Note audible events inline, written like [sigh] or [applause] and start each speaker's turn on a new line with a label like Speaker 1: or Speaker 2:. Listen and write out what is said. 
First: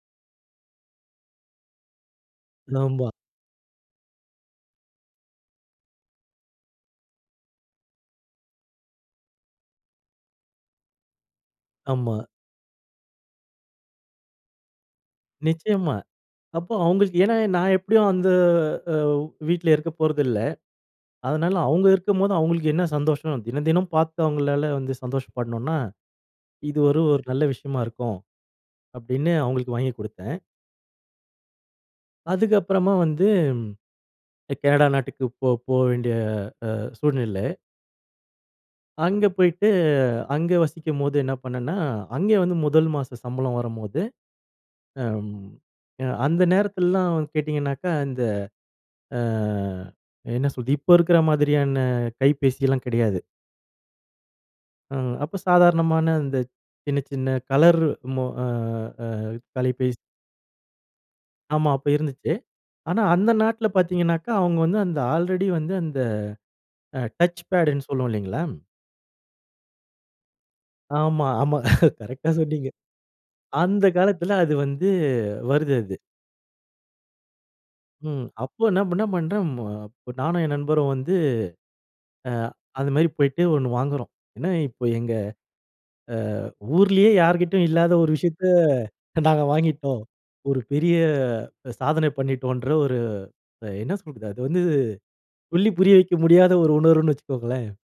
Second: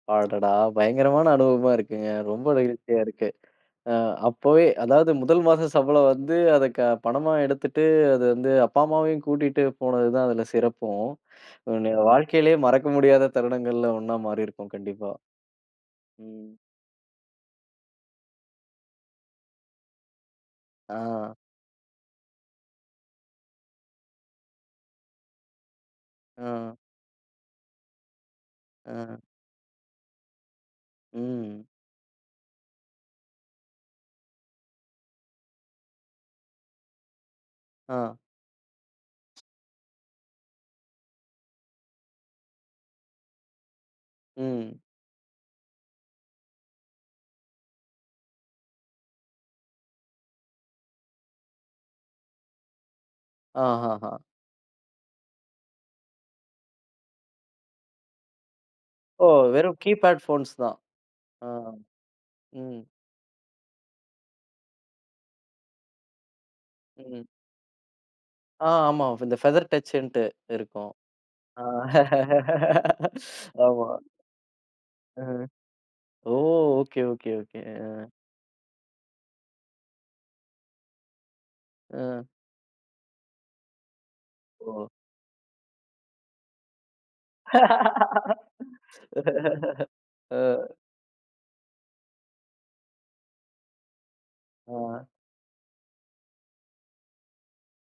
Speaker 1: அடடா! பயங்கரமான அனுபவமா இருக்குங்க. ரொம்ப நெகிழ்ச்சியா
Speaker 2: நாம்ப
Speaker 1: இருக்கு. அ அப்போவே அதாவது முதல் மாச சம்பளம் வந்து, அதை க பணமா எடுத்துட்டு அது வந்து, அப்பா அம்மாவையும் கூட்டிட்டு போனது தான் அதில சிறப்பும். உங்களுடைய
Speaker 2: ஆமா.
Speaker 1: வாழ்க்கையிலே மறக்க முடியாத தருணங்கள்ல ஒண்ணா மாறியிருக்கும் கண்டிப்பா.
Speaker 2: நிச்சயமா.
Speaker 1: ம்.
Speaker 2: அப்ப அவுங்களுக்கு ஏன்னா நான் எப்படியும் அந்த அ வீட்ல இருக்க போறதில்ல.
Speaker 1: அ.
Speaker 2: அதனால அவுங்க இருக்கும்போது அவுங்களுக்கு என்ன சந்தோஷம் அப்படின்னா, தினம், தினம் பார்த்து அவுங்களால வந்து சந்தோஷப்படணும்னா,
Speaker 1: ம்.
Speaker 2: இது ஒரு ஒரு நல்ல விஷயமா இருக்கும்.
Speaker 1: அ.
Speaker 2: அப்படின்னு அவுங்களுக்கு வாங்கி கொடுத்தேன்.
Speaker 1: ம்.
Speaker 2: அதுக்கு அப்பறமா வந்து. எ கனடா நாட்டுக்கு போ போ வேண்டிய அ சூழ்நிலை.
Speaker 1: ஆ.
Speaker 2: அங்க போயிட்டு, அங்க வசிக்கும்போது என்ன பண்ணன்னா, அங்கே வந்து முதல் மாச சம்பளம் வரும்போது
Speaker 1: ம்.
Speaker 2: அம் அந்த நேரத்திலல்லாம் கேட்டீங்கனாக்கா அந்த அ என்ன சொல்றது இப்ப இருக்குற மாதிரியான கைபேசி எல்லாம் கிடையாது.
Speaker 1: ஆஹா. ஆ.
Speaker 2: ம். அப்ப சாதாரணமான இந்த சின்ன, சின்ன கலர் மொ அ அ
Speaker 1: ஓ! வெறும்
Speaker 2: தொலைபேசி.
Speaker 1: கீபேட் ஃபோன்ஸ் தான். அ.
Speaker 2: ஆமா. அப்ப இருந்துச்சு.
Speaker 1: ம்.
Speaker 2: ஆனா அந்த நாட்ல பார்த்தீங்கனாக்கா, அவுங்க வந்து அந்த ஆல்ரெடி வந்து அந்த அ
Speaker 1: ம்.
Speaker 2: டச் பேட்ன்னு சொல்லுவோ இல்லைங்களா?
Speaker 1: ஆ. ஆமா. ஃப் இந்த ஃபெதர் டச்சுன்னுட்டு இருக்கும்.
Speaker 2: ஆமா. ஆமா.
Speaker 1: அ
Speaker 2: கரெக்ட்‌டா சொன்னீங்க.
Speaker 1: [laughs]
Speaker 2: அந்த
Speaker 1: ஆமா.
Speaker 2: காலத்துல அது வந்து
Speaker 1: ம்.
Speaker 2: வருது அது.
Speaker 1: ஓ! Okay, okay, okay. அ.
Speaker 2: ம். அப்ப என்னா பண்ணேன் பண்டேன். மு நானும் என் நண்பரும் வந்து,
Speaker 1: அ.
Speaker 2: அ அது மாதிரி போயிட்டு ஒண்ணு வாங்குறோம். ஏன்னா
Speaker 1: ஓ!
Speaker 2: இப்ப எங்க அ ஊர்லேயே யார்கிட்டயும் இல்லாத ஒரு விஷயத்தை
Speaker 1: [laughs]
Speaker 2: நாங்க வாங்கிட்டோம். ஒரு
Speaker 1: அ.
Speaker 2: பெரிய சாதனை பண்ணிட்டோன்ற ஒரு என்ன சொல்றது அது வந்து
Speaker 1: ஆ.
Speaker 2: சொல்லி புரிய வைக்க முடியாத ஒரு உணர்வுன்னு வச்சுக்கோங்களேன்.